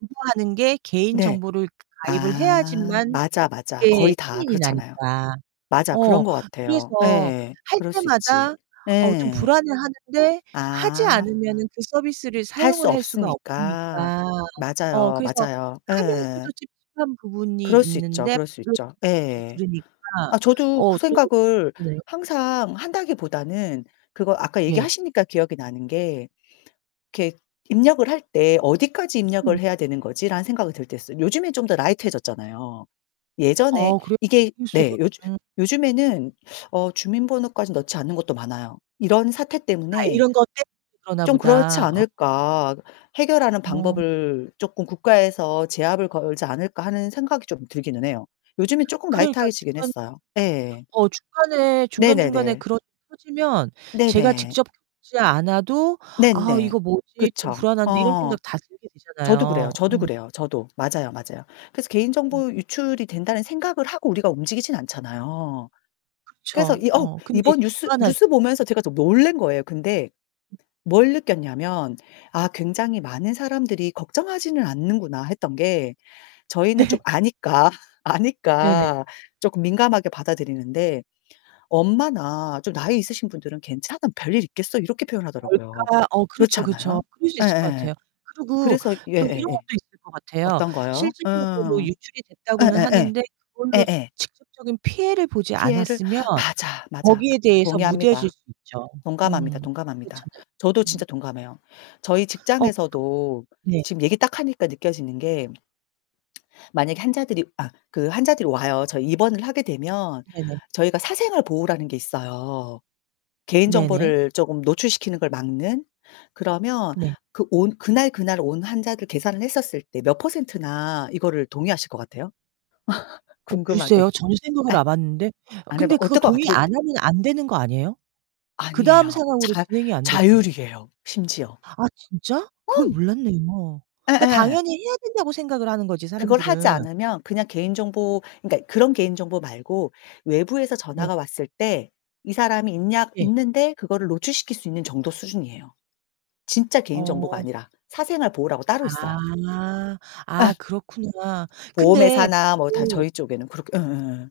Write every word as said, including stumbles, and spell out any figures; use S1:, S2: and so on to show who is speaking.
S1: [unintelligible] 하는 게
S2: 네.
S1: 개인정보를 가입을
S2: 아.
S1: 해야지만
S2: 맞아, 맞아.
S1: 이게
S2: 거의 다
S1: 승인이
S2: 그렇잖아요.
S1: 나니까.
S2: 맞아.
S1: 어.
S2: 그런 것 같아요.
S1: 그래서
S2: 예예.
S1: 할
S2: 그럴 수 있지.
S1: 때마다 어 좀
S2: 예.
S1: 불안해 하는데 하지
S2: 아.
S1: 않으면은 그 서비스를
S2: 할 수
S1: 사용을 할 수가
S2: 없으니까.
S1: 없으니까. 어
S2: 맞아요.
S1: 그래서
S2: 맞아요. 예.
S1: 하면서도 찝찝한 부분이
S2: 그럴 수 있죠,
S1: 있는데
S2: 그럴 수
S1: [unintelligible]
S2: 있죠. 예예.
S1: 들으니까.
S2: 아 저도
S1: 어
S2: 그
S1: 또
S2: 생각을
S1: 네.
S2: 항상 한다기보다는 그거 아까
S1: 예.
S2: 얘기하시니까 기억이 나는 게 이렇게 입력을 할 때 '어디까지 입력을
S1: 음.
S2: 해야 되는 거지?' 라는 생각이 들 때 있어요. 요즘엔 좀 더 라이트 해졌잖아요. 예전에
S1: 아
S2: 이게
S1: 그럴수도
S2: 네, 요즘
S1: [unintelligible]
S2: 요즘에는 어 주민번호까지 넣지 않는 곳도 많아요. 이런 사태
S1: 아
S2: 때문에
S1: 이런 것 때문에 그러나
S2: 좀 그렇지
S1: 보다. 어
S2: 않을까, 해결하는
S1: 어.
S2: 방법을 쪼끔 국가에서 제압을 걸지 않을까 하는 생각이 좀 들기는 해요. 요즘에 조금 라이트
S1: 그러니까
S2: 하게 지긴
S1: 중간
S2: 했어요. 예예.
S1: 어 중간에 중간 중간에
S2: 네네네.
S1: 그런 일이 터지면 제가
S2: 네네.
S1: 직접 겪지 않아도 '아,
S2: 네네.
S1: 이거 뭐지? 또
S2: 그쵸.
S1: 불안한데.' 이런
S2: 어.
S1: 생각 다 들게
S2: 저도 그래요,
S1: 되잖아요.
S2: 저도
S1: 음.
S2: 그래요, 저도. 맞아요, 맞아요. 그래서 개인
S1: 음.
S2: 정보 유출이 된다는 생각을 하고 우리가 움직이진 않잖아요. 그래서
S1: 그쵸.
S2: 이 어
S1: 어. 근데
S2: 이번
S1: 이제
S2: 뉴스
S1: 불안하지.
S2: 뉴스 보면서 제가 좀 놀랜 거예요. 근데 뭘 느꼈냐면 아 '굉장히 많은 사람들이 걱정하지는 않는구나.' 했던 게 저희는 좀
S1: 네.
S2: 아니까
S1: 네네.
S2: 아니까 조금 민감하게 받아들이는데. 엄마나 좀 나이 있으신 분들은 "괜찮아, 별일 있겠어." 이렇게 표현하더라고요.
S1: 뭘까. 어
S2: 그렇지
S1: 그렇죠, 그렇죠.
S2: 않아요?
S1: 그럴 수 있을 거
S2: 예예예.
S1: 같아요. 그리고
S2: 그래서
S1: 또 이런
S2: 예예예.
S1: 것도 있을 것 같아요.
S2: 어떤 거요?
S1: 실질적으로
S2: 어어.
S1: 유출이 됐다고는
S2: 예예예
S1: 하는데 그걸로
S2: 예예.
S1: 직접적인 피해를 보지
S2: 피해를?
S1: 않았으면
S2: 맞아, 맞아. 그
S1: 거기에 대해서 무뎌질
S2: 동의합니다.
S1: 수 있죠.
S2: 동감합니다,
S1: 음.
S2: 동감합니다.
S1: 그렇잖아요.
S2: 저도 진짜
S1: 음.
S2: 동감해요. 저희
S1: 어.
S2: 직장에서도
S1: 그 네.
S2: 지금 얘기 딱 하니까 느껴지는 게 만약에 환자들이 아 그 환자들이 와요. 저희 입원을 하게 되면
S1: 네네.
S2: 저희가 사생활 보호라는 게 있어요. 개인
S1: 네네.
S2: 정보를 쪼금 노출시키는 걸 막는. 그러면
S1: 네.
S2: 그 온 그날그날 온 환자들 계산을 했었을 때 몇 %나 이거를 동의하실 것 같아요?
S1: 어 글쎄요.
S2: 궁금하게.
S1: 전혀 생각을
S2: 예.
S1: 아봤는데
S2: 안 해봐
S1: 근데 그거
S2: 어떨 거
S1: 동의
S2: 같애 그
S1: 안 하면 안 되는 거 아니에요? 그다음
S2: 아니에요.
S1: 상황으로
S2: 자
S1: 진행이 안되잖아요.
S2: 자율이에요, 심지어.
S1: 아 진짜?
S2: 어.
S1: 그걸 몰랐네요. 그니까
S2: 예예.
S1: 당연히 해야 된다고 생각을 하는 거지,
S2: 그걸 하지
S1: 사람들은.
S2: 않으면 그냥 개인 정보 그니까 그런 개인 정보 말고 외부에서
S1: 네.
S2: 전화가 왔을 때 "이 사람이 있냐?
S1: 예.
S2: 있는데?" 그거를 노출시킬 수 있는 정도 수준이에요. 진짜 개인 정보가
S1: 어.
S2: 아니라 사생활 보호라고 따로 있어요.
S1: 아.
S2: 예.
S1: 아 그렇구나.
S2: 보험
S1: 근데
S2: 회사나 뭐 다
S1: 그
S2: 저희 쪽에는 그렇게 예예예.